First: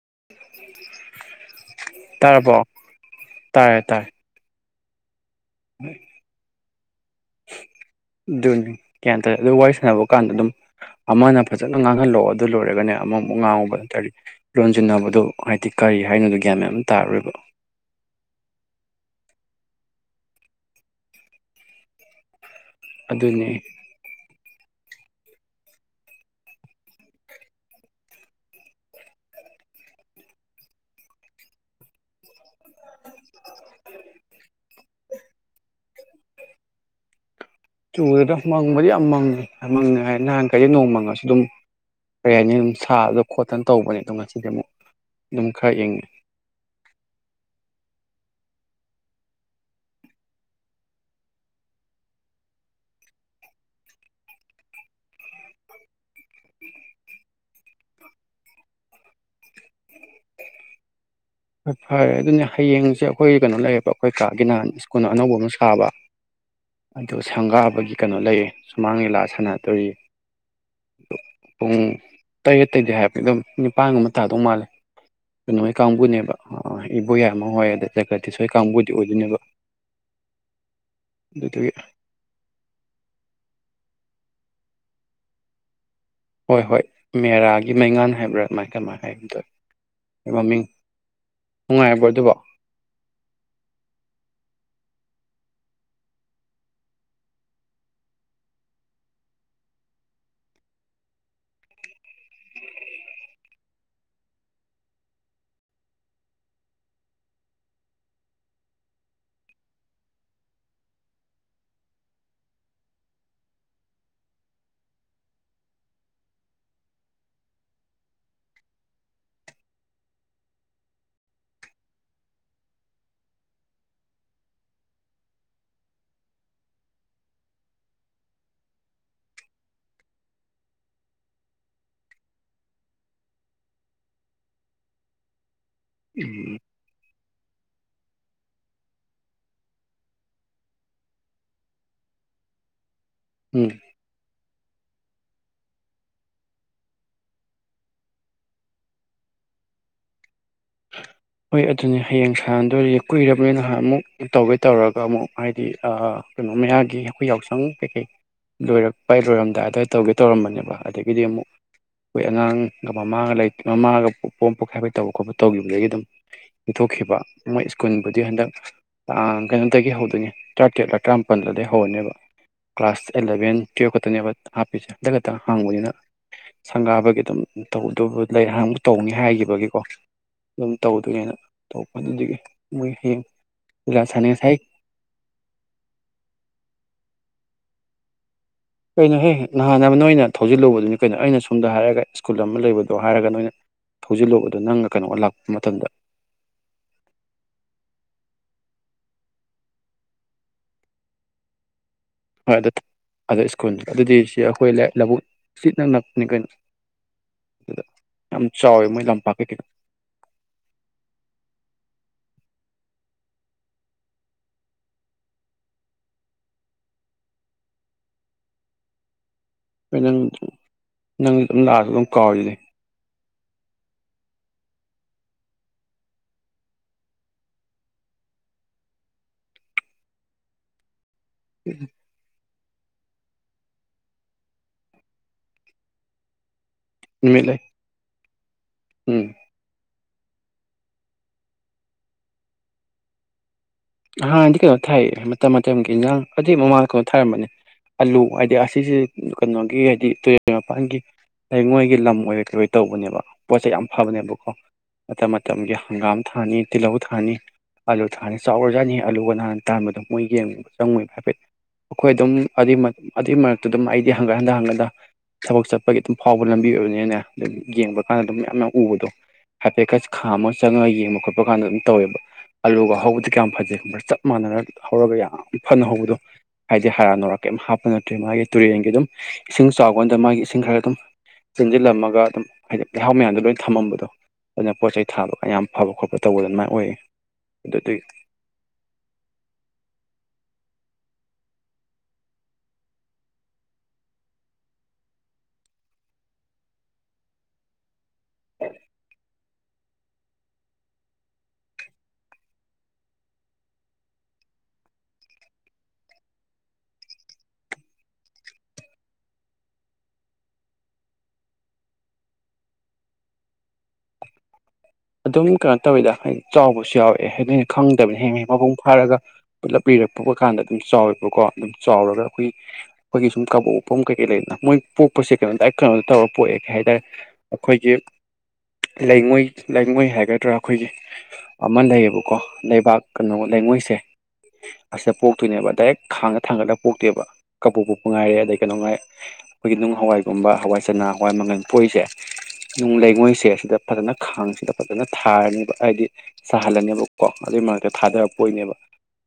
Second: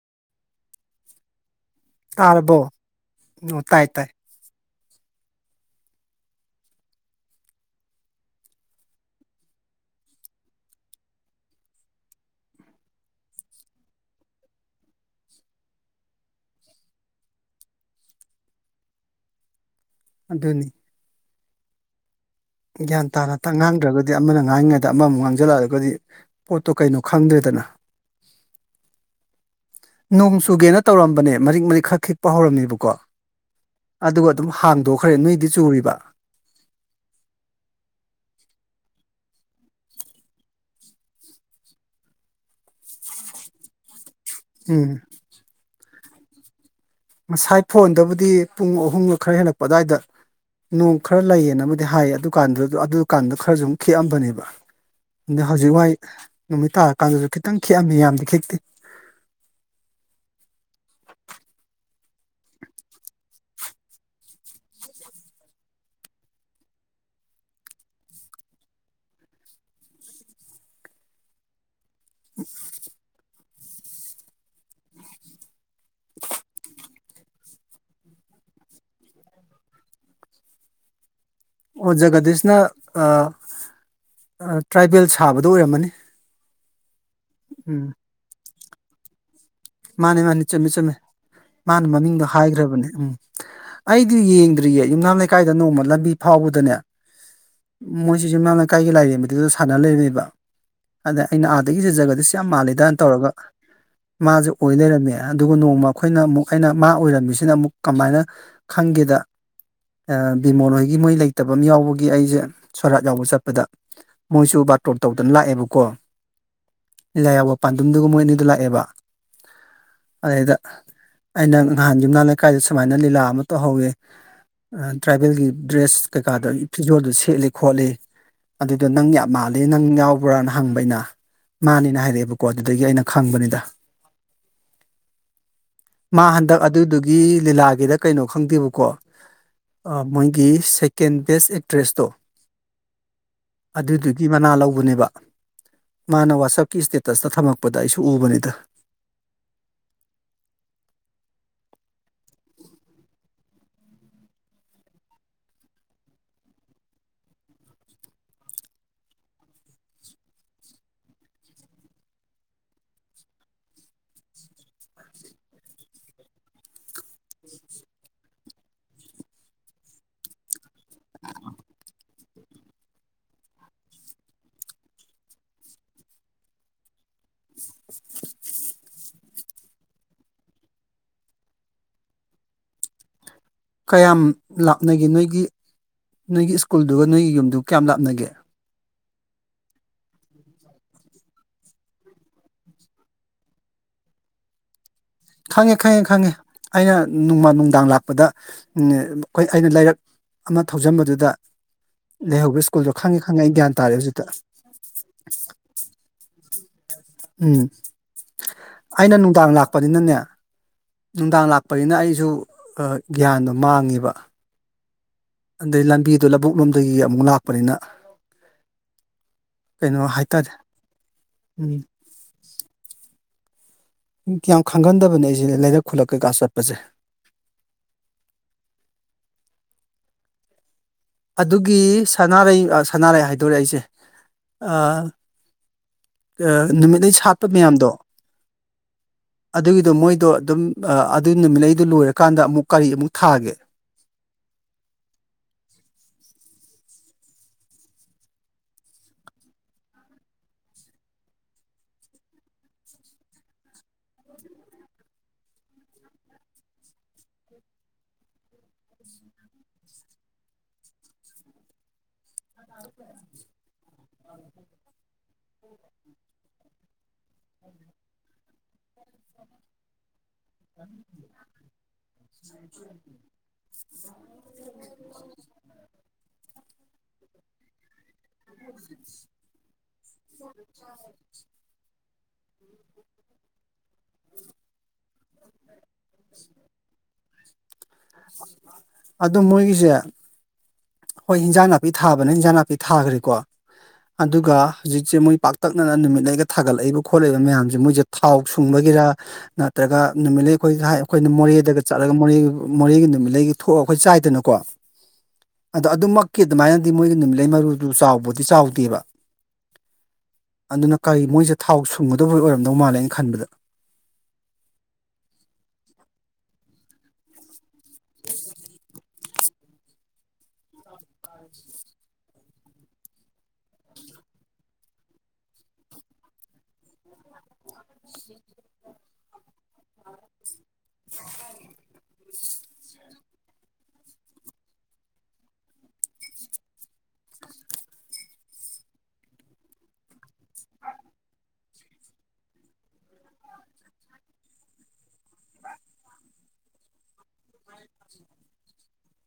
[inaudible] ꯇꯥꯔꯕꯣ ꯑꫭꫭ ꯇꯥꯔꯦ ꯇꯥꯏ ꯇꯥꯔꯦ ꯇꯥꯏ [inaudible] ꯑꯗꯨꯅꯤ ꯒ꯭ꯌꯥꯟ ꯇꯥꯏ ꯑꯗꯨ ꯋꯥꯔꯤ ꯁꯥꯟꯅꯕ ꯀꯥꯟꯗ ꯑꯗꯨꯝ ꯑꯃꯅ ꯐꯖꯅ ꯉꯥꯡꯍꯜꯂꯛꯑꯣ ꯑꯗꯨ ꯂꯣꯏꯔꯒꯅꯦ ꯑꯃꯃꯨꯛ ꯉꯥꯡꯉꫭꯕ ꯑꯗꯨ ꯅꯠꯇꯗꯤ ꯂꯣꯟꯁꯤꯟꯅꯕꯗꯣ ꯍꯥꯏꯗꯤ ꯀꯔꯤ ꯍꯥꯏꯅꯣꯗꯣ ꯒ꯭ꯌꯥꯟ ꯃꯦꯟ ꯑꯝ ꯇꯥꯔꯔꯣꯏꯕ ꯑꯗꯨꯅꯤ ꯒ꯭ꯌꯥꯟ ꯇꯥꯅ ꯑꯗꯨꯅꯤ ꯇ ꯉꯥꯡꯗ꯭ꯔꯒꯗꯤ ꯑꯃꯅ ꯉꯥꯡꯉꯤꯉꯥꯏ ꯗ ꯑꯃꯃꯨꯛ ꯉꯥꯡꯖꯜꯂꯛ ꯑꯗꯤ ꯑꯈꫭꯏꯗꯤ ꯄꯣꯠꯇꯣ ꯀꯩꯅꯣ ꯈꯪꯗ꯭ꯔꯦꯗꯅ ꯅꯣꯡ ꯆꯨꯒꯦꯅ ꯇꯧꯔꯝꯕꯅꯦ ꯃꯔꯤꯛ ꯃꯔꯤꯛ ꯈꯔ ꯈꯤꯛꯄ ꯍꯧꯔꯝꯃꯤꯕ ꯕꯨꯀꫭ ꯑꯗꯨꯒ ꯑꯗꯨꯝ ꯍꯥꯡꯗꯣꯛꯈ꯭ꯔꯦ ꯅꯣꯏꯗꯤ ꯆꯨꯔꯤꯕ ꯆꯨꯗꯦꯗ ꯃꯪꯕꯗꯤ ꯌꯥꯝ ꯃꯪꯉꯤ ꯌꯥꯝ ꯃꯪꯉꯦ ꯍꯥꯏ ꯅꯍꯥꯟꯈꯩꯗꯤ ꯅꯣꯡ ꯃꯪꯉꯁꯨ ꯑꯗꯨꯝ ꯀꯔꯤ ꯍꯥꯏꯅꯤ ꯑꯗꯨꯝ ꯁꯥꯗꯅ ꯈꯣꯠꯇꯅ ꯇꯧꯕꯅꯦ ꯑꯗꯨ ꯉꯁ ꯗꯤꯃꯨꯛ ꯎꯝ ꯅꯨꯡ ꯈꯔ ꯏꯪꯉꯦ ꯉꯁꯥꯏ ꯐꯣꯟꯗꯕꯨꯗꯤ ꯄꯨꯡ ꯑꯍꯨꯝꯒ ꯈꯔ ꯍꯦꯜꯂꯛꯄ ꯑꯗꯨꯋꯥꯏꯗ ꯅꯣꯡ ꯈꯔ ꯂꯩꯌꯦꯅꯕꯨꯗꯤ ꯍꯥꯏ ꯑꯗꯨꯀꯥꯟꯗꯨꯗ ꯑꯗꯨ ꯀꯥꯟꯗ ꯈꯔꯁꯨ ꯑꯗꯨꯨꯝ ꯈꯤꯛꯑꯝꯕꯅꯦꯕ ꯑꯗ ꯍꯧꯖꯤꯛ ꯋꯥꯏ ꯅꯨꯃꯤꯠ ꯇꯥꯔꯀꯥꯟꯗꯁꯨ ꯈꯤꯇꯪ ꯈꯤꯛꯑꯝꯃꯤ ꯌꯥꯝꯗꯤ ꯈꯤꯛꯇꯦ ꯍꯣꯏ ꯐꯔꯦ ꯑꯗꯨꯅꯦ ꯍꯌꯦꯡꯁꯦ ꯑꯩꯈꯣꯏ ꯀꯩꯅꯣ ꯂꯩꯌꯦꯕ ꯑꯩꯈꯣꯏ ꯀꯥꯒꯤ ꯅꯍꯥꯟ ꯁ꯭ꯀꯨꯜ ꯑꯅꯧꯕ ꯑꯃ ꯁꯥꯕ ꯑꯗꯨ ꯁꯪꯒꯥꯕꯒꯤ ꯀꯩꯅꯣ ꯂꯩꯌꯦ ꯁꯨꯃꯥꯡ ꯂꯤꯂꯥ ꯁꯥꯟꯅꯗꯣꯔꯤ ꯄꯨꯡ ꯇꯩꯔ ꯇꯩꯗꯦ ꯍꯥꯏꯗꯤ ꯗꯨꯝ ꯅꯤꯄꯥꯟ ꯒꯨꯝꯕ ꯇꯥꯗꯧ ꯃꯥꯜꯂꯦ ꯀꯩꯅꯣ ꯍꯣꯏ ꯀꯥꯡꯕꯨꯅꯦꯕ ꯏꯕꯨꯣꯌꯥꯏꯝꯃ ꯍꫭꯏ ꯑꯗꯒꯤ ꯖꯒꯠꯗꯤꯁ ꯍꫭꯏ ꯀꯥꯡꯕꯨꯗꯤ ꯑꯣꯏꯗꯣꯏꯅꯦꯕ ꯑꯗꯨꯗꯨꯒꯤ ꯑꯣ ꯖꯒꯗꯤꯁꯅ ꯑ ꯑ ꯇ꯭ꯔꯥꯏꯕꯦꯜ ꯁꯥꯕꯗꯨ ꯑꯣꯏꯔꯝꯃꯅꯤ ꯍꯣꯏ ꯍꯣꯏ ꯃꯦꯔꯥꯒꯤ ꯎꯝ ꯃꯩꯉꯥꯟ ꯍꯥꯏꯕ꯭ꯔꯥ ꯀꯃꯥꯏ ꯀꯃꯥꯏ ꯍꯥꯏꯒꯨꯝ ꯇꯧꯋꯦ ꯃꯥꯅꯦ ꯃꯥꯅꯦ ꯃꯃꯤꯡ ꯆꯨꯝꯃꯦ ꯆꯨꯝꯃꯦ ꯃꯥꯅ ꯅꯨꯡꯉꯥꯏꯕ꯭ꯔꯣ ꯃꯃꯤꯡꯗꯣ ꯑꯗꯨꯕꯣ ꯍꯥꯏꯒ꯭ꯔꯕꯅꯦ ꯎꯝ ꯑꯩꯗꯤ ꯌꯦꯡꯗ꯭ꯔꯤꯌꯦ ꯌꯨꯝꯅꯥꯝ ꯂꯩꯀꯥꯏꯗ ꯅꯣꯡꯃ ꯂꯝꯕꯤ ꯐꯥꯎꯕꯗꯅꯦ ꯃꯣꯏꯁꯤ ꯌꯨꯝꯅꯥꯝ ꯂꯩꯀꯥꯏꯒꯤ ꯂꯥꯏꯔꯦꯝꯕꯗꯨꯗ ꯁꯥꯟꯅ ꯂꯩꯔꯝꯃꯦꯕ ꯑꯗ ꯑꯩꯅ ꯑꯥꯗꯒꯤꯖꯦ ꯖꯒꯗꯤꯁ ꯌꯥꯝ ꯃꯥꯜꯂꯤꯗꯅ ꯇꯧꯔꯒ ꯃꯥꯁꯦ ꯑꯣꯏ ꯂꯩꯔꯝꯃꯦ ꯑꯗꯨꯒ ꯅꯣꯡꯃ ꯑꯩꯈꯣꯏꯅ ꯑꯃꯨꯛ ꯑꯩꯅ ꯃꯥ ꯑꯣꯏꯔꯝꯃꯤꯁꯤꯅ ꯑꯃꯨꯛ ꯀꯃꯥꯏꯅ ꯈꯪꯒꯦꯗ ꯕꯤꯃꯣꯜ ꯍꯣꯏꯒꯤ ꯃꯣꯏ ꯂꯩꯇꯕ ꯑꯃ ꯌꯥꯎꯕꯒꯤ ꯑꯩꯁꯦ ꯁꯣꯔꯥꯠ ꯌꯥꯎꯕ ꯆꯠꯄꯗ ꯃꯣꯏꯁꯨ ꯕꯥꯔꯇꯣꯔ ꯇꯧꯗꯅ ꯂꯥꯛꯑꯦꯕꯀꯣ ꯂꯤꯂꯥ ꯌꯥꯎꯕ ꯄꯥꯟꯗꯨꯝꯗꯨꯒ ꯃꯣꯏ ꯑꯅꯤꯗꯨ ꯂꯥꯛꯑꯦꯕ ꯑꯗꯨꯗꯩꯗ ꯑꯩꯅ ꯅꯍꯥꯟ ꯌꯨꯝꯅꯥꯝ ꯂꯩꯀꯥꯏꯗ ꯁꯨꯃꯥꯏꯅ ꯂꯤꯂꯥ ꯑꯃ ꯇꯧꯍꯧꯋꯤ ꯇ꯭ꯔꯥꯏꯕꯦꯜꯒꯤ ꯗ꯭ꯔꯦꯁ ꯀꯩꯀꯥꯗ ꯐꯤꯖꯣꯜꯗꯣ ꯁꯦꯠꯂꯤ ꯈꯣꯠꯂꯤ ꯑꯗꯨꯗꯣ ꯅꯪ ꯌꯥꯝ ꯃꯥꯜꯂꯤ ꯅꯪ ꯌꯥꯎꯕ꯭ꯔꯥꯅ ꯍꯪꯕ ꯑꯩꯅ ꯃꯥꯟꯅꯤꯅ ꯍꯥꯏꯔꯛꯑꯦꯕꯀꯣ ꯑꯗꯨꯗꯒꯤ ꯑꯩꯅ ꯈꯪꯕꯅꯤꯗ ꯃꯥ ꯎꯝ ꯍꯟꯗꯛ ꯑꯗꯨꯗꯨ ꯒꯤ ꯂꯤꯂꯥꯒꯤꯗ ꯀꯩꯅꯣ ꯈꯪꯗꯦꯕꯀꯣ ꯃꯣꯏꯒꯤ ꯁꯦꯀꯦꯟ ꯕꯦꯁ ꯑꯦꯛꯇ꯭ꯔꯦꯁꯇꯣ ꯎꯝ ꯑꯗꯨꯗꯨꯒꯤ ꯃꯅꯥ ꯂꯧꯕ ꯎꯅꯦꯕ ꯃꯥꯅ ꯋꯥꯆꯞꯀꯤ ꯁꯇꯦꯇꯁꯇ ꯊꯝꯃꯛꯄꯗ ꯑꯩꯁꯨ ꯎꯕꯅꯤꯗ ꯍꯣꯏ ꯑꯗꯨꯅꯦ ꯍꯌꯦꯡ ꯁꯥꯟꯗꯗꯤ ꯀꯨꯏꯔꯕꯅꯤ ꯅꯍꯟꯃꯨꯛ ꯑꯃꯨꯛ ꯇꯧꯒꯦ ꯇꯧꯔꯒ ꯑꯃꯨꯛ ꯍꯥꯏꯗꯤ ꯀꯩꯅꯣ ꯃꯌꯥꯒꯤ ꯑꯩꯈꯣꯏ ꯌꯥꯎꯁꯪ ꯀꯩꯀꯩ ꯂꯣꯏꯔꯛꯄ ꯂꯣꯏꯔꯝꯗꯥꯏꯗ ꯇꯧꯒꯦ ꯇꯧꯔꯝꯕꯅꯦꯕ ꯑꯗꯒꯤꯗꯤ ꯑꯃꯨꯛ ꯑꯩꯈꯣꯏ ꯑꯉꯥꯡꯒ ꯃꯃꯥꯒ ꯃꯃꯥꯒ ꯄꯣꯝ ꯄꯣꯛ ꯍꯥꯏꯐꯦꯠ ꯇꯧꯕ ꯈꯣꯠꯄ ꯇꯧꯈꯤꯕꯗꯒꯤ ꯑꯗꯨꯝ ꯄꯤꯊꯣꯛꯈꯤꯕ ꯃꯣꯏ ꯁ꯭ꯀꯨꯜꯕꯨꯗꯤ ꯍꯟꯗꯛ ꯀꯩꯅꯣꯗꯒꯤ ꯍꯧꯗꯣꯏꯅꯤ ꯇꯔꯥꯇꯔꯦꯠꯂ ꯇꯔꯥꯃꯥꯄꯜꯗꯗꯒꯤꯩ ꯍꯧꯅꯦꯕ ꯀ꯭ꯂꯥꯁ ꯑꯦꯂꯚꯦꯟ ꯇꯨꯌꯦꯞ ꯈꯛꯇꯅꯦꯕ ꯍꯥꯞꯄꯤꯁꯦ ꯍꯟꯗꯛ ꯈꯛꯇꯪ ꯍꯥꯡꯕꯅꯤꯅ ꯁꯪꯒꯥꯕꯒꯤ ꯑꯗꯨꯝ ꯇꯧꯗꯕꯨ ꯂꯩ ꯍꯥꯡꯕ ꯇꯧꯅꯤ ꯍꯥꯏꯈꯤꯕꯒꯤꯀꯣ ꯑꯗꯨꯝ ꯇꯧꯗꯣꯏꯒꯦꯅ ꯇꯧꯕꯄꯗꯒꯤ ꯃꯣꯏ ꯍꯌꯦꯡ ꯂꯤꯂꯥ ꯀꯌꯥꯝ ꯁꯥꯟꯅꯩ ꯉꯁꯥꯏ ꯂꯥꯥꯞꯅꯒꯦ ꯅꯣꯏꯒꯤ ꯅꯣꯏꯒꯤ ꯁ꯭ꯀꯨꯜꯗꯨꯒ ꯅꯣꯏꯒꯤ ꯌꯨꯝꯗꯨ ꯀꯌꯥꯝ ꯂꯥꯞꯅꯒꯦ ꯀꯩꯅꯣꯍꯦ ꯅꯍꯥꯟ ꯑꯃ ꯅꯣꯏꯅ ꯊꯧꯖꯤꯜꯂꯨꯕꯗꯨꯅꯤ ꯀꯩꯅꯣ ꯑꯩꯅ ꯁꯣꯝꯗ ꯍꯥꯏꯔꯒ ꯁ꯭ꯀꯨꯜ ꯑꯃ ꯂꯩꯕꯗꯣ ꯍꯥꯏꯔꯒ ꯅꯣꯏꯅ ꯊꯧꯖꯤꯜꯂꯨꯕꯗꯣ ꯅꯪꯅ ꯈꯪꯉꯦ ꯈꯪꯉꯦ ꯈꯪꯉꯦ ꯑꯩꯅ ꯅꯣꯡꯃ ꯅꯨꯡꯗꯥꯡ ꯂꯥꯛꯄꯗ ꯑꯩꯈꯣꯏ ꯑꯩꯅ ꯂꯥꯏꯔꯛ ꯑꯃ ꯊꯧꯖꯟꯕꯗꯨꯗ ꯍꯣꯏ ꯂꯩꯍꯧꯕ ꯑꯗꯨ ꯁ꯭ꯀꯨꯜꯗꯣ ꯈꯪꯉꯦ ꯈꯪꯉꯦ ꯑꯗꯨ ꯑꯩ ꯒ꯭ꯌꯥꯟ ꯁ꯭ꯀꯨꯜꯗ ꯇꯥꯔꯦ ꯑꯗꯨꯗꯤ ꯍꯧꯖꯤꯛꯇ ꯁꯤ ꯑꯩꯈꯣꯏ ꯂꯧꯕꯨꯛ ꯁꯤ ꯏꯅꯛ ꯅꯛꯄꯅꯤ ꯀꯩꯅꯣ ꯎꯝ ꯑꯗꯨꯗ ꯌꯥꯝ ꯆꯥꯎꯋꯦ ꯃꯣꯏ ꯑꯩꯅ ꯂꯝꯄꯥꯛ ꯅꯨꯡꯗꯥꯡ ꯀꯩꯀꯩ ꯂꯥꯛꯄꯅꯤꯅꯅꯦ ꯅꯨꯡꯗꯥꯡ ꯂꯥꯛꯄꯅꯤꯅ ꯑꯩꯁꯨ ꯒ꯭ꯌꯥꯟꯗꯣ ꯃꯥꯡꯉꯤꯕ ꯑꯗꯩ ꯂꯝꯕꯤꯗ ꯂꯧꯕꯨꯛ ꯂꯣꯝꯗꯒꯤ ꯑꯃꯨꯛ ꯂꯥꯛꯄꯅꯤꯅ ꯀꯩꯅꯣ ꯅ ꯍꯥꯏꯇꯥꯔꯦ ꯅꯪ ꯑꯗꯨꯝ ꯂꯥꯛꯑ ꯎꯝ ꯑꯗꯨꯝ ꯀꯥꯎꯔꯤꯅꯦ ꯌꯥꯝ ꯈꯪꯒꯟꯗꯕꯅꯦ ꯑꯩꯁꯦ ꯂꯩꯔꯛ ꯈꯨꯜꯂꯛ ꯀꯩꯀꯥ ꯆꯠꯄꯁꯦ ꯑꯗꯨꯒꯤ ꯁꯅꯥꯔꯩ ꯁꯥꯟꯅꯔꯩ ꯍꯥꯏꯗꯣꯔꯦ ꯑꯩꯁꯦ ꯅꯨꯃꯤꯠ ꯂꯩ ꯁꯥꯠꯄ ꯃꯌꯥꯝꯗꯣ ꯎꯝ ꯑꯗꯨꯒꯤꯗꯣ ꯃꯣꯏ ꯑꯗꯨꯣ ꯑꯗꯨꯝ ꯑꯗꯨ ꯅꯨꯃꯤꯠꯂꯩ ꯑꯩꯗꯨ ꯂꯣꯏꯔꯀꯥꯟꯗ ꯑꯃꯨꯛ ꯀꯔꯤ ꯑꯃꯨꯛ ꯊꯥꯒꯦ ꯑꯍꯥꯟꯅꯗꯤ ꯀꯩꯅꯣ ꯊꯥꯏ ꯃꯇꯝ ꯃꯇꯝꯒꯤ ꯏꯟꯖꯥꯡ ꯑꯗꯨꯏ ꯃꯃꯥꯡꯗ ꯀꯩꯅꯣ ꯊꯥꯔꯝꯕꯅꯦ ꯑꯂꯨ ꯍꯥꯏꯗꯤ ꯑꯁꯤꯁꯦ ꯀꯩꯅꯣꯒꯤ ꯍꯥꯏꯗꯤ ꯇꯨꯔꯦꯜ ꯃꯄꯥꯟꯒꯤ ꯂꯩꯉꯣꯏꯒꯤ ꯂꯝ ꯑꯣꯏꯔ ꯀꯩ ꯑꯣꯏ ꯇꯧꯕꯅꯦꯕ ꯄꯣꯠꯁꯦ ꯌꯥꯝ ꯐꯕꯅꯦꯕꯀꯣ ꯃꯇꯝ ꯃꯇꯝꯒꯤ ꯍꯪꯒꯥꯝ ꯊꯥꯅꯤ ꯇꯤꯜꯍꯧ ꯊꯥꯅꯤ ꯑꯂꯨ ꯊꯥꯅꯤ ꯆꯥꯎꯔ ꯖꯥꯅꯤ ꯍ ꯑꯂꯨꯒ ꯅꯥꯥꯟ ꯇꯥꯟꯕꯗ ꯃꯣꯏ ꯌꯦꯡꯉꯕ ꯆꯪꯉꯣꯏꯕ ꯍꯥꯏꯐꯦꯠ ꯑꯩꯈꯣꯏ ꯑꯗꯨꯝ ꯑꯗꯨꯏ ꯑꯗꯨꯏ ꯃꯔꯛꯇ ꯑꯗꯨꯝ ꯑꯩꯗꯤ ꯍꯪꯒꯠ ꯍꯟꯊ ꯍꯪꯒꯟꯗ ꯊꯕꯛ ꯆꯠꯄꯒꯤ ꯑꯗꯨꯝ ꯐꯥꯎꯕ ꯂꯝꯕꯤ ꯑꯣꯏꯕꯅꯤꯅꯦ ꯑꯗꯨꯝ ꯌꯦꯡꯕ ꯀꯥꯟꯗ ꯑꯗꯨꯝ ꯌꯥꯝꯅ ꯎꯕꯗꯣ ꯍꯥꯏꯐꯦꯠꯀ ꯈꯥꯝꯃꯒ ꯆꯪꯉꯒ ꯌꯦꯡꯕ ꯈꯣꯠꯄ ꯀꯥꯟꯗ ꯑꯗꯨꯝ ꯇꯧꯋꯦꯕ ꯑꯥꯂꯨꯒ ꯍꯧꯕꯗꯤ ꯀꯌꯥꯝ ꯐꯖꯩ ꯆꯞ ꯃꯥꯟꯅꯔ ꯍꯧꯔꯒ ꯌꯥꯝ ꯐꯅ ꯍꯧꯕꯗꯣ ꯍꯥꯏꯗꯤ ꯍꯥꯔꯥ ꯅꯔꯥ ꯀꯩꯝ ꯍꯥꯞꯄ ꯅꯠꯇ꯭ꯦ ꯃꯥꯒꯤ ꯇꯨꯔꯦꯟꯒꯤ ꯑꯗꯨꯝ ꯏꯁꯤꯡ ꯆꯥꯎꯀꯥꯟꯗ ꯃꯥꯒꯤ ꯏꯁꯤꯡ ꯈꯔ ꯑꯗꯨꯝ ꯆꯦꯟꯁꯤꯜꯂꯝꯃꯒ ꯑꯗꯨꯝ ꯍꯥꯏꯗꯤ ꯂꯩꯍꯥꯎ ꯃꯌꯥꯝꯗꯣ ꯂꯣꯏꯅ ꯊꯝ ꯃꯝꯕꯗꯣ ꯑꯗꯨ ꯄꯣꯠ ꯆꯩ ꯊꯥꯕꯒ ꯌꯥꯝ ꯐꯕ ꯈꯣꯠꯄ ꯇꯧꯕ ꯑꯗꯨꯃꯥꯏꯅ ꯑꯣꯏꯌꯦ ꯑꯗꯨꯒꯤ ꯑꯗꯨ ꯃꯣꯏꯒꯤꯁꯦ ꯍꯣꯏ ꯏꯟꯖꯥꯡ ꯅꯥꯄꯤ ꯊꯥꯕꯅ ꯏꯟꯖꯥꯡ ꯅꯥꯄꯤ ꯊꯥꯈ꯭ꯔꯦꯀꯣ ꯑꯗꯨꯒ ꯍꯧꯖꯤꯛꯁꯦ ꯃꯣꯏ ꯄꯥꯛꯇꯛꯅꯅ ꯅꯨꯃꯤꯠ ꯂꯩꯒ ꯊꯥꯒꯠꯂꯛꯏꯕ ꯈꯣꯠꯂꯛꯏꯕ ꯃꯌꯥꯝꯁꯦ ꯃꯣꯏꯁꯦ ꯊꯥꯎ ꯁꯨꯡꯕꯒꯤꯔ ꯅꯠꯇ꯭ꯔꯒ ꯅꯨꯃꯤꯠꯂꯩ ꯑꯩꯈꯣꯏ ꯑꯩꯈꯣꯏꯅ ꯃꯣꯔꯦꯗꯒ ꯆꯠꯂꯒ ꯃꯣꯔꯦ ꯃꯣꯔꯦꯒꯤ ꯅꯨꯃꯤꯠꯂꯩꯒꯤ ꯊꯣꯛꯑ ꯑꯩꯈꯣꯏ ꯆꯥꯏꯗꯅꯀꯣ ꯑꯗꯣ ꯑꯗꯨꯃꯛꯀꯤ ꯑꯗꯨꯃꯥꯏꯅꯗꯤ ꯃꯣꯏꯒꯤ ꯅꯨꯃꯤꯠꯂꯩ ꯃꯔꯨꯗꯨ ꯆꯥꯎꯕꯗꯤ ꯆꯥꯎꯗꯦꯕ ꯑꯗꯨꯅ ꯀꯔꯤ ꯃꯣꯏꯁꯦ ꯊꯥꯎ ꯁꯨꯡꯒꯗꯕ ꯑꯣꯏꯔꯝꯗꯧ ꯃꯥꯜꯂꯦꯩꯅ ꯈꯟꯕꯗ ꯑꯗꯨꯝ ꯀꯩꯅꯣ ꯇꯧꯋꯤꯗ ꯍꯥꯏꯗꯤ ꯆꯥꯎꯕꯁꯨ ꯌꯥꯎꯋꯦ ꯍꯥꯏꯗ ꯑꯩꯅ ꯈꯪꯗꯕꯅ ꯍꯌꯦ ꯃꯄꯨꯡ ꯐꯥꯔꯒ ꯄꯨꯂꯞ ꯂꯤꯔꯛ ꯄꯨꯕ ꯀꯥꯟꯗ ꯑꯗꯨꯝ ꯆꯥꯎꯋꯦꯕꯀꯣ ꯑꯗꯨꯝ ꯆꯥꯎꯔꯒ ꯑꯩꯈꯣꯏꯒꯤ ꯑꯩꯈꯣꯏꯒꯤ ꯁꯨꯝ ꯀꯕꯣꯛꯐꯝ ꯀꯩꯀꯩ ꯂꯩꯗꯅ ꯃꯣꯏ ꯄꯣꯛꯄꯁꯦ ꯀꯩꯅꯣ ꯇ ꯀꯩꯅꯣꯗ ꯇꯧꯔ ꯄꯣꯛꯑꯦ ꯀꯩ ꯍꯥꯏꯇꯥꯔꯦ ꯑꯩꯈꯣꯏꯒꯤ ꯂꯩꯉꯣꯏ ꯂꯩꯉꯣꯏ ꯍꯥꯏꯒꯗ꯭ꯔꯥ ꯑꯩꯈꯣꯏꯒꯤ ꯑꯃ ꯂꯩꯌꯦꯕꯀꯣ ꯂꯩꯕꯥꯛ ꯀꯩꯅꯣ ꯂꯩꯉꯣꯏꯁꯦ ꯑꯁꯤꯗ ꯄꯣꯛꯇꯣꯏꯅꯦꯕ ꯗꯥꯏꯔꯦꯛ ꯈꯥꯡꯗ ꯊꯥꯡꯒꯠꯂꯒ ꯄꯣꯛꯇꯦꯕ ꯀꯕꯨꯣꯛ ꯄꯣꯛꯄ ꯉꯥꯏꯔꯦ ꯑꯗꯩ ꯀꯩꯅꯣ ꯉꯥꯏ ꯑꯩꯈꯣꯏꯒꯤ ꯅꯨꯡ ꯍꯋꯥꯏꯒꯨꯝꯕ ꯍꯋꯥꯏ ꯆꯅꯥ ꯍꯋꯥꯏ ꯃꯪꯒꯜ ꯄꯣꯛꯏꯁꯦ ꯅꯨꯡ ꯂꯩꯉꯣꯏꯁꯦ ꯑꯁꯤꯗ ꯐꯖꯅ ꯈꯥꯡꯁꯤꯗ ꯐꯖꯅ ꯊꯥꯔꯅꯦꯕ ꯍꯥꯏꯗꯤ ꯁꯥꯍꯜꯂꯅꯦꯕ ꯀꯣ ꯑꯗꯨꯏ ꯃꯔꯛꯇ ꯊꯥꯗꯔꯛꯄ ꯑꯣꯏꯅꯦꯕ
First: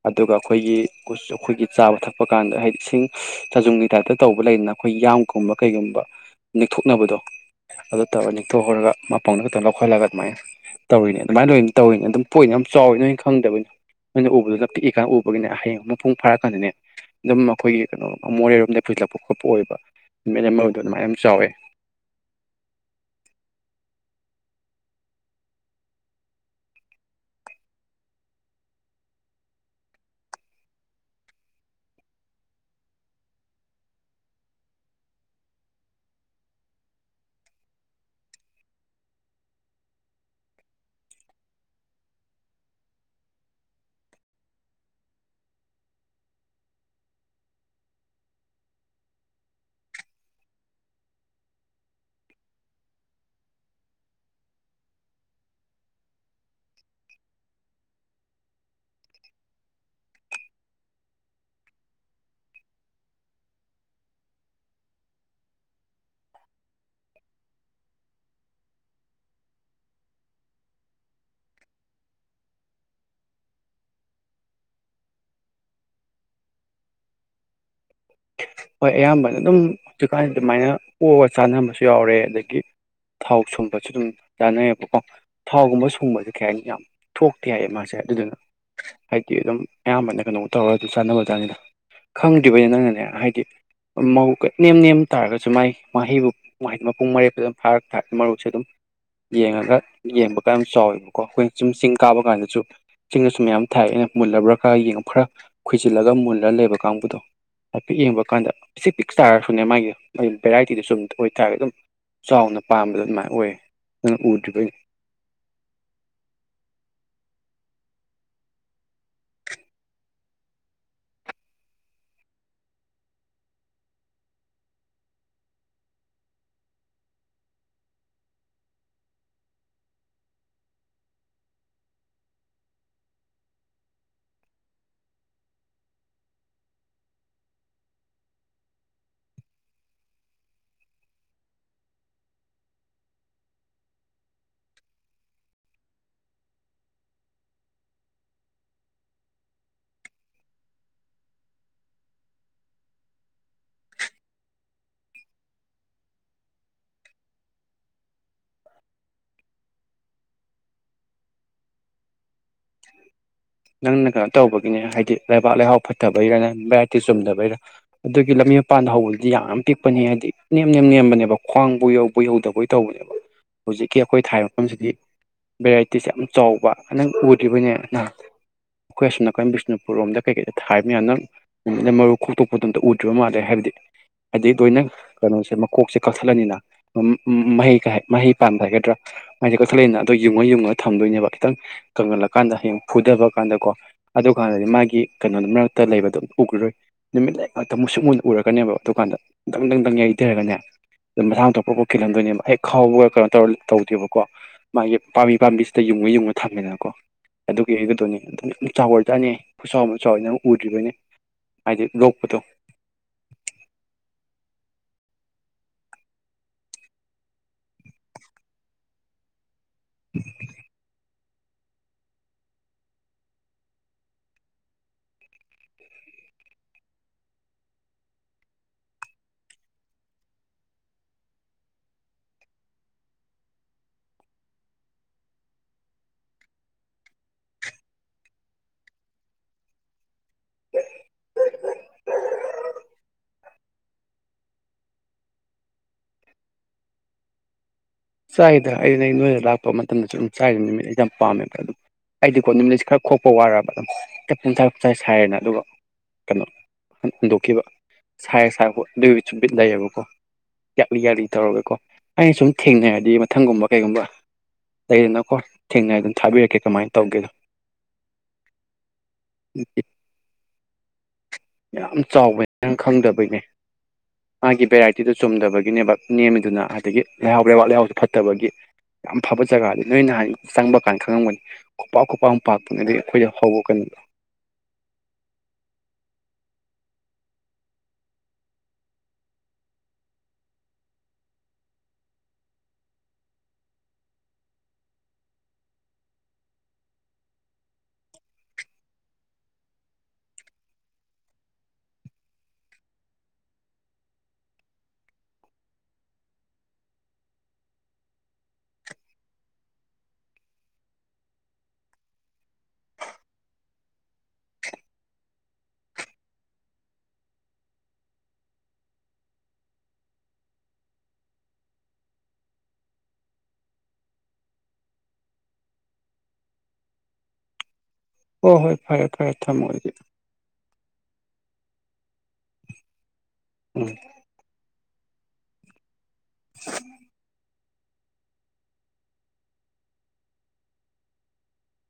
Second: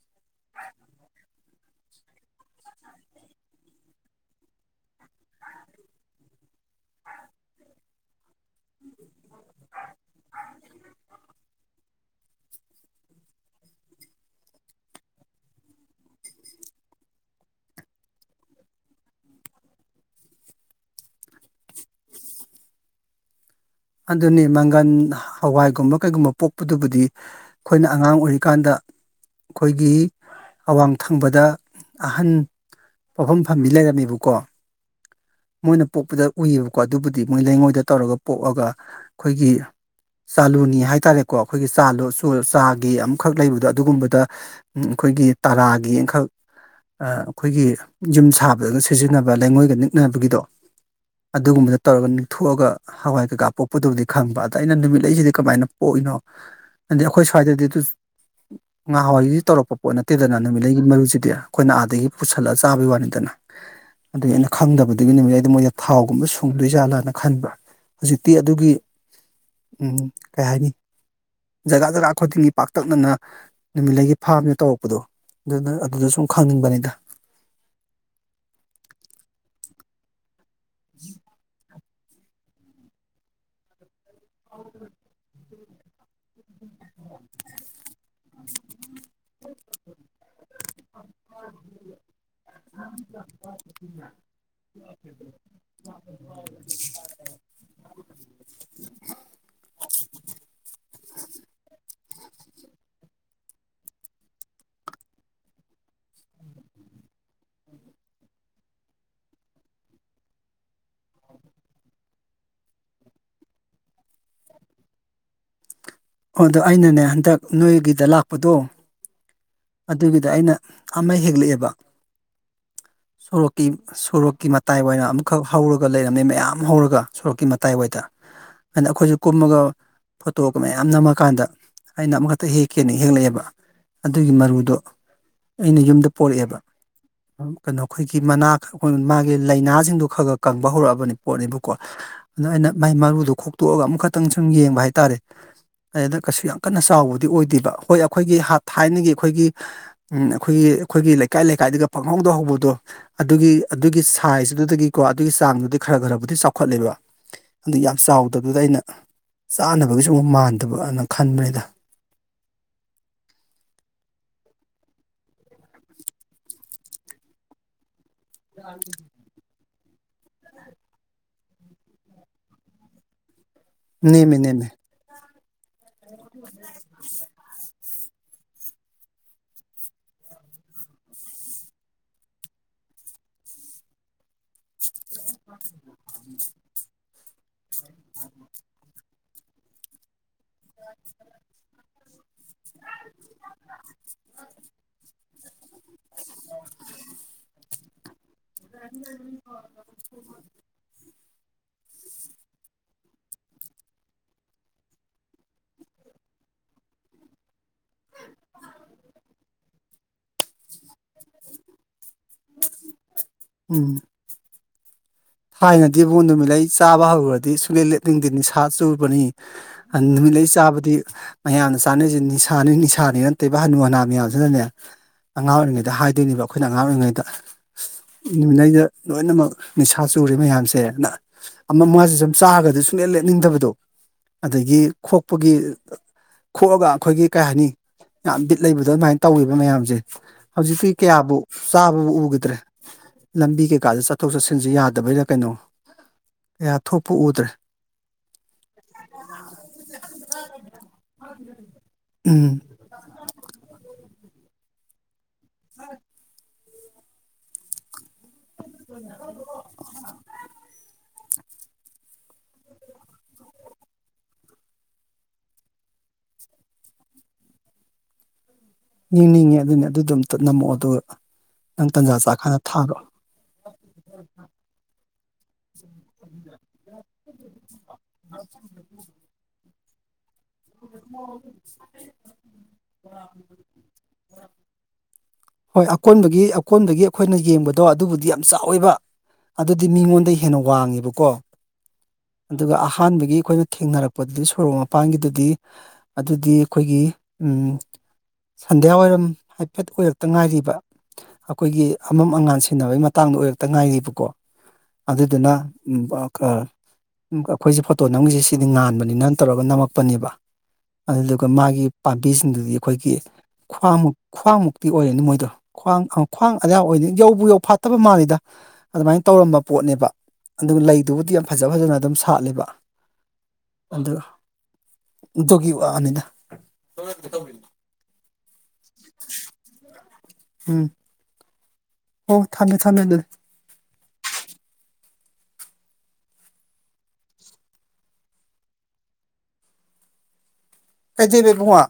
ꯑꯗꯨꯒ ꯑꯩꯈꯣꯏꯒꯤ ꯑꯩꯈꯣꯏꯒꯤ ꯆꯥꯕ ꯊꯛꯄ ꯀꯥꯟꯗ ꯍꯥꯏꯗꯤ ꯏꯁꯤꯡ ꯆꯥꯖꯨꯡꯒꯤ ꯇꯥꯏꯞꯇ ꯇꯧꯕ ꯂꯩꯗꯅ ꯑꯩꯈꯣꯏ ꯌꯥꯝꯒꯨꯝꯕ ꯀꯩꯒꯨꯝꯕ ꯅꯤꯡꯊꯣꯛꯅꯕꯗꯣ ꯑꯗꯨ ꯇꯧꯔꯒ ꯅꯤꯡꯊꯣꯛꯍꯧꯔꯒ ꯃꯄꯥꯎꯅ ꯛꯇꯪ ꯂꯧꯊꯣꯛ ꯑꯗꯨꯃꯥꯏ ꯇꯧꯅꯦ ꯑꯗꯨꯃꯥꯏꯅ ꯂꯅ ꯇꯧꯔꯤꯅꯦ ꯑꯗꯨꯝ ꯄꯣꯏ ꯌꯥꯝ ꯆꯥꯎꯋꯤ ꯅꯣꯏꯅ ꯈꯪꯗꯕꯅꯤ ꯎꯕ ꯑꯗꯨꯗ ꯇꯤꯛꯏꯀ ꯎꯕꯒꯤꯅꯦ ꯍꯌꯦꯡ ꯑꯃ ꯃꯄꯨꯡ ꯐꯥꯔꯀꯥꯟꯗꯅꯦ ꯑꯗꯨꯝ ꯑꯩꯈꯣꯏꯒꯤ ꯀꯩꯅꯣ ꯃꯣꯔꯦꯔꯣꯝꯗ ꯄꯨꯁꯤꯜꯂꯛꯄ ꯈꯣꯠꯄ ꯑꯣꯏꯕ ꯅꯨꯃꯤꯠ ꯑꯃꯗꯣ ꯑꯗꯨꯃꯥꯏ ꯌꯥꯝ ꯆꯥꯎꯋꯦ ꯑꯗꯨꯅꯤ ꯃꯪꯒꯟ ꯍꯋꯥꯏꯒꯨꯝꯕ ꯀꯩꯒꯨꯝꯕ ꯄꯣꯛꯄꯗꯨꯕꯨꯗꯤ ꯑꯩꯈꯣꯏꯅ ꯑꯉꯥꯡ ꯑꯣꯏꯔꯤꯀꯥꯟꯗ ꯑꯩꯈꯣꯏꯒꯤ ꯑꯋꯥꯡ ꯊꯪꯕꯗ ꯑꯍꯟ ꯄꯣꯛꯐꯝ ꯐꯝꯕꯤ ꯂꯩꯔꯝꯃꯦꯕꯀꯣ ꯃꯣꯏꯅ ꯄꯣꯛꯄꯗ ꯎꯏꯌꯦꯕꯀꯣ ꯑꯗꯨꯕꯨꯗꯤ ꯃꯣꯏ ꯂꯩꯉꯣꯏꯗ ꯇꯧꯔꯒ ꯄꯣꯛꯑꯒ ꯑꯩꯈꯣꯏꯒꯤ ꯆꯥꯂꯨꯅꯤ ꯍꯥꯏꯇꯥꯥꯔꯦꯀꯣ ꯑꯩꯈꯣꯏꯒꯤ ꯆꯥ ꯆꯥꯒꯤ ꯑꯃꯈꯛ ꯂꯩꯕꯗꯣ ꯑꯗꯨꯒꯨꯝꯕꯗ ꯑꯩꯈꯣꯏꯒꯤ ꯇꯔꯥꯒꯤ ꯑꯃꯈꯛ ꯑꯩꯈꯣꯏꯒꯤ ꯌꯨꯝ ꯁꯥꯕꯗꯒ ꯁꯤꯖꯤꯟꯅꯕ ꯂꯩꯉꯣꯏꯒ ꯅꯤꯛꯅꯕꯒꯤꯗꯣ ꯑꯗꯨꯒꯨꯝꯕꯗ ꯇꯧꯔꯒ ꯅꯤꯛꯊꯣꯛꯑꯒ ꯍꯋꯥꯏ ꯀꯩꯀꯥ ꯄꯣꯛ ꯃꯗꯕꯨꯗꯤ ꯈꯪꯕ ꯑꯗ ꯑꯩꯅ ꯅꯨꯃꯤꯠꯂꯩꯁꯤꯗꯤ ꯀꯃꯥꯏꯅ ꯄꯣꯛꯏꯅꯣ ꯍꯥꯏꯗꯤ ꯑꯩꯈꯣꯏ ꯁ꯭ꯋꯥꯏꯗꯗꯤ ꯑꯗꯨ ꯉꯥꯋꯥꯏꯒꯤꯗꯤ ꯇꯧꯔꯛꯄ ꯄꯣꯠ ꯅꯠꯇꯦꯗꯅ ꯅꯨꯃꯤꯠꯂꯩꯒꯤ ꯃꯔꯨꯁꯤꯗꯤ ꯑꯩꯈꯣꯏꯅ ꯑꯥꯗꯒꯤ ꯄꯨꯁꯜꯂꯒ ꯆꯥꯕꯩ ꯋꯥꯅꯤꯗꯅ ꯑꯗꯨ ꯑꯩꯅ ꯈꯪꯗꯕꯗꯨꯗꯒꯤ ꯅꯨꯃꯤꯠ ꯑꯩꯩꯗ ꯃꯣꯏꯗ ꯊꯥꯎꯒꯨꯝꯕ ꯁꯨꯡꯗꯣꯏꯖꯥꯠꯂꯥꯅ ꯈꯟꯕ ꯍꯧꯖꯤꯛꯇꯤ ꯑꯗꯨꯒꯤ ꯑꯗꯨꯒꯤ ꯎꯝ ꯀꯩ ꯍꯥꯏꯅꯤ ꯖꯒꯥ ꯖꯒꯥ ꯈꯨꯗꯤꯡꯒꯤ ꯄꯥꯛꯇꯛꯅꯅ ꯅꯨꯃꯤꯠꯂꯒꯤ ꯐꯥꯝꯁꯦ ꯇꯧꯔꯛꯄꯗꯣ ꯑꯗꯨꯅ ꯑꯗꯨꯗ ꯁꯨꯝ ꯈꯪꯅꯤꯡꯕꯅꯤꯗ ꯍꯣꯏ ꯑꯌꯥꯝꯕꯅ ꯑꯗꯨꯝ ꯍꯧꯀꯥꯏ ꯑꯗꯨꯃꯥꯏꯅ ꯑꯣꯑꯒ ꯆꯥꯟꯅꯔꯃꯁꯨ ꯌꯥꯎꯔꯦ ꯑꯗꯒꯤ ꯊꯥꯎ ꯁꯨꯝꯕꯁꯨ ꯑꯗꯨꯝ ꯇꯅ [unintelligible] ꯊꯥꯎꯒꯨꯝꯕ ꯁꯨꯡꯕꯁꯤꯁꯦ ꯀꯩ ꯍꯥꯏꯅꯤ ꯌꯥꯝ ꯊꯣꯛꯇꯦ ꯌꯥꯏꯌꯦ ꯃꯥꯁꯦ ꯑꯗꯨꯗꯨꯅ ꯍꯥꯏꯗꯤ ꯑꯗꯨꯝ ꯑꯌꯥꯝꯕꯅ ꯀꯩꯅꯣ ꯇꯧꯔ ꯑꯗꯨ ꯆꯥꯟꯅꯕ ꯆꯥꯅꯤꯗ ꯈꯪꯗ꯭ꯔꯤꯕ ꯅꯪꯅꯅꯦ ꯍꯥꯏꯗꯤ ꯃꯕꯨꯛꯀ ꯅꯦꯝ ꯅꯦꯝ ꯇꯥꯔꯒꯁꯨ ꯃꯥ ꯃꯍꯩꯕꯨꯗꯤ ꯃꯄꯨꯡ ꯃꯔꯦꯇ ꯑꯗꯨꯝ ꯐꯥꯔꯛ ꯊꯥꯔ ꯃꯔꯨꯁꯦ ꯑꯗꯨꯝ ꯌꯦꯡꯉꯒ ꯌꯦꯡꯕꯒ ꯌꯥꯝ ꯆꯥꯎꯋꯦꯕꯀ ꯀꯣ ꯑꯩꯈꯣꯏꯅ ꯆꯨꯝ ꯆꯤꯡ ꯀꯥꯕ ꯀꯥꯟꯗꯁꯨ ꯆꯤꯡꯗꯁꯨ ꯃꯌꯥꯝ ꯊꯥꯏ ꯑꯩꯅ ꯃꯨꯜꯂꯕ꯭ꯔꯥ ꯈꯔ ꯌꯦꯡꯉꯨ ꯈꯔ ꯈꯣꯏꯖꯤꯜꯂꯒ ꯃꯨꯜꯂ ꯂꯩꯕ ꯀꯥꯡꯕꯨꯗꯣ ꯍꯥꯏ ꯄꯤꯛ ꯌꯦꯡꯕ ꯀꯥꯟꯗ ꯄꯤ ꯄꯤꯛ ꯇꯥꯔꯁꯨꯅꯦ ꯃꯥꯒꯤ ꯚꯦꯔꯥꯏꯇꯤꯗ ꯁꯨꯝ ꯑꯣꯏꯇꯥꯔꯒꯗꯤ ꯑꯗꯨꯝ ꯆꯥꯎꯅ ꯄꯥꯝꯕꯗ ꯑꯗꯨꯃꯥꯏꯅ ꯅꯣꯏ ꯑꯗꯨꯅ ꯎꯗ꯭ꯔꯤꯕꯩꯅꯤ ꯑꯣ ꯑꯗꯣ ꯑꯩꯅꯅꯦ ꯍꯟꯗꯛ ꯅꯣꯏꯒꯤꯗ ꯂꯥꯛꯄꯗꯣ ꯑꯗꯨꯒꯤꯗ ꯑꯩꯅ ꯑꯃ ꯍꯦꯛꯂꯛꯑꯦꯕ ꯁꯣꯔꯣꯛꯀꯤ ꯁꯣꯔꯣꯛꯀꯤ ꯃꯇꯥꯏ ꯑꯣꯏꯅ ꯑꯃꯨꯛꯈꯛ ꯍꯧꯔꯒ ꯂꯩꯔꯝꯃꯦ ꯃꯌꯥꯝ ꯍꯧꯔꯒ ꯁꯣꯔꯣꯛꯀꯤ ꯃꯇꯥꯏꯋꯥꯗ ꯑꯗꯨꯅ ꯑꯩꯈꯣꯏꯁꯨ ꯀꯨꯝꯃꯒ ꯐꯣꯇꯣꯒ ꯃꯌꯥꯝ ꯌꯥꯝ ꯅꯝꯃꯀꯥꯟꯗ ꯑꯩꯅ ꯑꯃꯈꯛꯇ ꯍꯦꯛꯀꯦꯅ ꯍꯦꯛꯂꯛꯑꯦꯕ ꯑꯗꯨꯒꯤ ꯃꯔꯨꯗꯣ ꯑꯩꯅ ꯌꯨꯝꯗ ꯄꯣꯔꯛꯑꯦꯕ ꯀꯩꯅꯣ ꯑꯩꯈꯣꯏꯒꯤ ꯃꯅꯥ ꯑꯩ ꯃꯥꯒꯤ ꯂꯥꯏꯅꯥꯁꯤꯡꯗꯣ ꯈꯔ ꯈꯔ ꯀꯪꯕ ꯍꯧꯔꯛꯑꯕꯅꯤ ꯄꯣꯠꯅꯦꯕꯀꯣ ꯑꯗꯨꯗꯣ ꯑꯩꯅ ꯃꯥꯏ ꯃꯔꯨꯗꯣ ꯈꯣꯛꯇꯣꯛꯑꯒ ꯑꯃꯨꯛꯈꯛꯇꯪ ꯁꯨꯝ ꯌꯦꯡꯕ ꯍꯥꯏꯇꯥꯔꯦ ꯑꯗ ꯀꯩꯁꯨ ꯌꯥꯝ ꯀꯟꯅ ꯆꯥꯎꯕꯗꯤ ꯑꯣꯏꯗꯦꯕ ꯍꯣꯏ ꯑꯩꯈꯣꯏꯒꯤ ꯊꯥꯏꯅꯒꯤ ꯑꯩꯈꯣꯏꯒꯤ ꯑꯩꯈꯣꯏꯒꯤ ꯑꯩꯈꯣꯏꯒꯤ ꯂꯩꯀꯥꯏ ꯂꯩꯀꯥꯏꯒ ꯄꯪꯍꯧꯗꯍꯧꯕꯗꯣ ꯑꯗꯨꯒꯤ ꯑꯗꯨꯒꯤ ꯁꯥꯏꯖꯇꯗꯒꯤꯀꯣ ꯑꯗꯨꯒꯤ ꯆꯥꯡꯗꯨꯗꯤ ꯈꯔ ꯈꯔꯕꯨꯗꯤ ꯆꯥꯎꯈꯠꯂꯦꯕ ꯑꯗꯨ ꯌꯥꯝ ꯆꯥꯎꯗꯕꯗ ꯑꯩꯅ ꯆꯥꯅꯕꯒꯤꯁꯨ ꯑꯃꯨꯛ ꯃꯥꯟꯗꯦ ꯑꯗꯨꯕꯨ ꯑꯅ ꯈꯟꯕꯩꯗ ꯅꯪꯅ ꯀꯩꯅꯣ ꯇꯧꯕꯒꯤꯅꯦ ꯍꯥꯏꯗꯤ ꯂꯩꯕꯥꯛ ꯂꯩꯍꯥꯎ ꯐꯠꯇꯕꯩꯔ ꯚꯦꯔꯥꯏꯇꯤ ꯆꯨꯝꯗꯕꯩꯔꯥ ꯑꯗꯨꯒꯤ ꯂꯝꯕꯤ ꯃꯄꯥꯟꯗ ꯍꯧꯕꯗꯤ ꯌꯥꯝꯅ ꯄꯤꯛꯄ ꯄꯅꯤ ꯍꯥꯏꯗꯤ ꯅꯦꯝ ꯅꯦꯝ ꯅꯦꯝꯕꯅꯦꯕ ꯈ꯭ꯋꯥꯡꯕꯨ ꯌꯧꯕ ꯌꯧꯗꯕꯣꯏ ꯇꯧꯕꯅꯦꯕ ꯍꯧꯖꯤꯛꯀꯤ ꯑꯩꯈꯣꯏ ꯅꯦꯝꯃꯦ ꯊꯥꯏ ꯅꯦꯝꯃꯦ ꯃꯐꯝꯁꯤꯗꯤ ꯚꯦꯔꯥꯏꯇꯤꯁꯦ ꯌꯥꯝ ꯆꯥꯎꯕ ꯅꯪ ꯎꯠ ꯅꯦ ꯅꯍ ꯑꯩꯈꯣꯏ ꯑꯁ ꯅꯥꯀꯣꯏ ꯕꯤꯁꯅꯨꯄꯨꯔ ꯔꯣꯝꯗ ꯀꯩꯀꯩꯗ ꯊꯥꯏꯕꯌꯥꯝꯅ ꯅꯨꯃꯤꯠꯅ ꯃꯔꯨ ꯈꯣꯛꯇꯣꯛꯄꯗꯣꯝꯇ ꯎꯗ꯭ꯔꯤꯕ ꯃꯥꯜꯂꯦ ꯍꯥꯏꯕꯗꯤ ꯍꯥꯏꯗꯤ ꯂꯣꯏꯅ ꯀꯩꯅꯣꯁꯦ ꯃꯀꯣꯛꯁꯦ ꯀꯛꯊꯠꯂꯅꯤꯅ ꯎ ꯃꯍꯩ ꯃꯍꯩ ꯄꯥꯟꯕ ꯍꯥꯏꯒꯗ꯭ꯔꯥ ꯃꯁꯦ ꯀꯛꯊꯠꯂꯛꯏꯅ ꯑꯗꯣ ꯌꯨꯡꯉ ꯌꯨꯡꯉꯒ ꯊꯝꯗꯣꯏꯅꯦꯕ ꯈꯤꯇꯪ ꯀꯪꯍꯜꯂꯀꯥꯟꯗ ꯍꯌꯦꯡ ꯐꯨꯗꯕ ꯀꯥꯟꯗꯀꯣ ꯑꯗꯨꯀꯥꯟꯗꯗꯤ ꯃꯥꯒꯤ ꯀꯩꯅꯣꯗꯨ ꯃꯔꯛꯇ ꯂꯩꯕꯗꯣꯝ ꯎꯈꯔꯣꯏ ꯅꯨꯃꯤꯠ ꯂꯩ ꯉꯥꯛꯇ ꯃꯨꯁꯨ ꯃꯨ ꯎꯔꯛꯀꯅꯦꯕ ꯑꯗꯨꯗꯨꯀꯥꯟꯗꯇꯪ ꯗꯪꯇꯪ ꯌꯩꯊꯔꯒꯅꯦ ꯑꯗꯨꯝ ꯃꯁꯥ ꯊꯣꯛꯄ ꯄꯣꯠꯈꯤꯜꯂꯝꯗꯣꯏꯅꯦꯕ ꯍꯦꯛ ꯈꯥꯎꯕ ꯀꯩꯅꯣ ꯇꯧꯔ ꯇꯧꯗꯦꯕꯀꯣ ꯃꯥꯒꯤ ꯄꯥꯝꯕꯤ ꯄꯥꯝꯕꯤꯁꯤꯗ ꯌꯨꯡꯉ ꯌꯨꯡꯉ ꯊꯝꯃꯦꯗꯕ ꯀꯣ ꯑꯗꯨꯒꯤ ꯑꯩꯒꯗꯅꯤ ꯑꯗꯨꯝ ꯌꯥꯝ ꯆꯥꯎꯕꯖꯥꯠꯅꯤ ꯑꯩ ꯈꯨꯆꯥꯎ ꯑꯃ ꯆꯥꯎꯥꯎꯋ ꯅꯪ ꯎꯗ꯭ꯔꯤꯕꯅꯦ ꯍꯥꯏꯗꯤ ꯂꯣꯛꯄꯗꯣ ꯎꯝ ꯊꯥꯏꯅꯗꯤ ꯏꯕꯨꯕꯣꯟ ꯅꯨꯃꯤꯠ ꯂꯩꯩ ꯆꯥꯕ ꯍꯧꯔꯨꯔꯗꯤ ꯁꯨꯡꯛꯂꯦꯠ ꯂꯦꯞꯅꯤꯡꯗꯦ ꯅꯤꯁꯥ ꯆꯨꯔꯕꯅꯤ ꯅꯨꯃꯤꯠꯂ ꯆꯥꯕꯗꯤ ꯃꯌꯥꯝꯅ ꯆꯥꯅꯔꯤꯁꯦ ꯅꯤꯁꯥꯅꯤ ꯅꯤꯁꯥꯅꯤꯅ ꯅꯠꯇꯦꯕ ꯍꯅꯨ ꯍꯅꯥ ꯃꯌꯥꯝꯁꯤꯅꯅꯦ ꯑꯉꯥꯡ ꯑꯣꯏꯔꯤꯉꯩꯗ ꯍꯥꯏꯗꯣꯏꯅꯦꯕ ꯑꯩꯈꯣꯏꯅ ꯑꯉꯥꯡ ꯑꯣꯏꯔꯤꯉꯩꯗ ꯅꯨꯃꯤꯠꯉꯩꯗ ꯂꯣꯏꯅꯃꯛ ꯅꯤꯁꯥ ꯁꯥꯥ ꯆꯨꯔꯤ ꯃꯌꯥꯝꯁꯦ ꯑꯃ ꯑꯃꯁꯤꯦ ꯁꯨꯝ ꯆꯥꯒꯗꯤ ꯁꯨꯡꯂꯦ ꯂꯦꯅꯤꯡꯗꯕꯗꯣ ꯑꯗꯒꯤ ꯈꯣꯛꯄꯒꯤ ꯈꯣꯛꯑꯒ ꯑꯩꯈꯣꯏꯒꯤ ꯀꯩ ꯍꯥꯏꯅꯤ ꯌꯥꯝ ꯕꯤꯠ ꯂꯩꯕꯗꯣ ꯑꯗꯨꯃꯥꯏꯅ ꯇꯧꯋꯦꯕ ꯃꯌꯥꯝꯁꯦ ꯍꯧꯖꯤꯛꯇꯤ ꯀꯌꯥꯕꯨ ꯆꯥꯕꯕꯨ ꯎꯈꯤꯗ꯭ꯔꯦ ꯂꯝꯕꯤ ꯀꯩꯀꯥꯗ ꯆꯠꯊꯣꯛ ꯆꯠꯁꯤꯟꯁꯦ ꯌꯥꯗꯦ ꯗꯕꯩꯗ ꯀꯩꯅꯣ ꯀꯌꯥ ꯊꯣꯛꯄ ꯎꯗ꯭ꯔꯦ ꯆꯥꯏꯗ ꯑꯩꯅ ꯅ ꯅꯣꯏꯗ ꯂꯥꯛꯄ ꯃꯇꯝꯗꯁꯨ ꯑꯗꯨꯝ ꯆꯥꯏꯗ ꯅꯨꯃꯤꯠ ꯑꯩꯁꯦ ꯌꯥꯝ ꯄꯥꯝꯃꯦꯕꯗ ꯑꯗꯨꯝ ꯑꯩꯗꯤꯀꯣ ꯎꯝ ꯅꯨꯃꯤꯠꯁꯦ ꯈꯔ ꯈꯣꯛꯄ ꯋꯥꯔꯔꯕ ꯑꯗꯨꯝ ꯇ ꯇꯥꯏ ꯁꯥꯏꯌꯦꯅ ꯑꯗꯨꯒ ꯀꯩꯅꯣ ꯍꯟꯗꯣꯛꯈꯤꯕ ꯁꯥꯏ ꯁꯥꯏ ꯑꯗꯨꯕꯤꯠ ꯂꯩꯌꯦꯕꯀꯣ ꯌꯥꯛꯔꯤ ꯌꯥꯛꯂꯤ ꯇꯧꯔꯒꯦꯀꯣ ꯑꯩꯅ ꯁꯨꯝ ꯊꯦꯡꯅꯔ ꯗꯤ ꯃꯊꯪꯒꯨꯝꯕ ꯀꯩꯒꯨꯝꯕ ꯂꯩꯗꯅꯀꯣ ꯊꯦꯡꯅ ꯑꯗꯨꯝ ꯊꯥꯕꯤꯔꯛꯀꯦ ꯀꯃꯥꯏꯅ ꯇꯧꯒꯦꯗꯣ ꯌꯦꯡꯅꯤꯡꯉꯦ ꯑꯗꯨꯅꯦ ꯑꯗꯨ ꯑꯗꯨꯝ ꯅꯝꯃꯛꯑꯣ ꯑꯗꯨ ꯌꯥꯝ ꯆꯥꯎꯕꯅꯦ ꯅꯪ ꯈꯪꯗꯕꯩꯅꯦ ꯃꯥꯒꯤ ꯚꯦꯔꯥꯏꯇ ꯑꯕꯨ ꯆꯨꯝꯗꯕꯒꯤꯅꯦꯕ ꯅꯦꯝꯃꯤꯗꯨꯅ ꯍꯥꯏ ꯑꯗꯒꯤ ꯂꯩꯍꯥꯎ ꯂꯩꯕꯥꯛ ꯂꯩꯍꯥꯎꯁꯨ ꯐꯠꯇꯕꯒꯤ ꯌꯥꯝ ꯐꯕ ꯖꯒꯥꯅꯤ ꯂꯩꯅ ꯍꯥꯏ ꯆꯪꯕ ꯀꯥꯟꯗ ꯈꯪꯉꯂꯝꯒꯅꯤ ꯈꯨꯄꯥꯛ ꯈꯨꯄꯥꯛꯥꯛ ꯄꯥꯛꯄꯅꯤ ꯑꯗꯒꯤ ꯑꯩꯈꯣꯏꯗ ꯍꯧꯕ ꯀꯩꯅꯣꯗꯣ ꯍꯣꯏ ꯑꯀꯣꯟꯕꯒꯤ ꯑꯀꯣꯟꯕꯒꯤ ꯑꯩꯈꯣꯏꯅ ꯌꯦꯡꯕꯗꯣ ꯑꯗꯨꯕꯨꯗꯤ ꯌꯥꯝ ꯆꯥꯎꯋꯦꯕ ꯑꯗꯨꯗꯤ ꯃꯤꯉꯣꯟꯗ ꯍꯦꯟꯅ ꯋꯥꯡꯉꯦꯕꯀꯣ ꯑꯗꯨꯒ ꯑꯍꯥꯟꯕꯒꯤ ꯑꯩꯈꯣꯏꯅ ꯊꯦꯡꯅꯔꯛꯄꯗꯗꯤ ꯁꯣꯔꯣꯛ ꯃꯄꯥꯟꯒꯤꯗꯨꯗꯤ ꯑꯗꯨꯗꯤ ꯑꯩꯈꯣꯏꯒꯤ ꯁꯟꯗ꯭ꯌꯥ ꯋꯥꯏꯔꯝ ꯍꯥꯏꯐꯦꯠ ꯑꯣꯏꯔꯛꯇ ꯉꯥꯏꯔꯤꯕ ꯑꯩꯈꯣꯏꯒꯤ ꯑꯃꯝ ꯑꯉꯥꯟ ꯁꯤꯟꯅꯕꯩ ꯃꯇꯥꯡꯗ ꯑꯣꯏꯔꯛꯇ ꯉꯥꯏꯔꯤꯕꯀꯣ ꯑꯗꯨꯗꯨꯅ ꯑꯩꯈꯣꯏꯁꯦ ꯐꯣꯇꯣ ꯅꯝꯃꯤꯁꯦ ꯁꯤꯗꯤ ꯉꯥꯟꯕꯅꯤꯅ ꯇꯧꯔꯒ ꯅꯝꯃꯛꯄꯅꯦꯕ ꯑꯗꯨꯗꯨꯒ ꯃꯥꯒꯤ ꯄꯥꯝꯕꯤꯁꯤꯡꯗꯨꯗꯤ ꯑꯩꯈꯣꯏꯒꯤ ꯈ꯭ꯋꯥꯡꯃꯨꯛ ꯈ꯭ꯋꯥꯡꯃꯨꯛꯇꯤ ꯑꯣꯏꯔꯅꯤ ꯃꯣꯏꯗꯣ ꯈ꯭ꯋꯥꯡ ꯈ꯭ꯋꯥꯡ ꯑꯌꯥ ꯑꯣꯏꯅꯤ ꯌꯧꯕ ꯌꯧ ꯐꯥꯠꯇꯕ ꯃꯥꯜꯂꯤꯗ ꯑꯗꯨꯃꯥꯏꯅ ꯇꯧꯔꯝꯕ ꯄꯣꯠꯅꯦꯕ ꯑꯗꯨꯒ ꯂꯩꯗꯨꯕꯨꯗꯤ ꯌꯥꯝ ꯐꯖ ꯐꯖꯅ ꯑꯗꯨꯝ ꯁꯥꯠꯂꯦꯕ ꯑꯗꯨꯒ ꯇꯧꯕꯒꯤ ꯋꯥꯅꯤꯗ ꯍꯣꯏ ꯍꯣꯏ ꯐꯔꯦ ꯐꯔꯦ ꯊꯝꯃꯒꯦ ꯑꯗꯨꯗꯤ ꯎꯝ ꯑꯣ ꯊꯝꯃꯦ ꯊꯝꯃꯦ ꯑꯗꯨ ꯎꯝ [inaudible] ꯀꯩꯗꯧꯔꯦ ꯏꯕꯨꯡꯉꯣ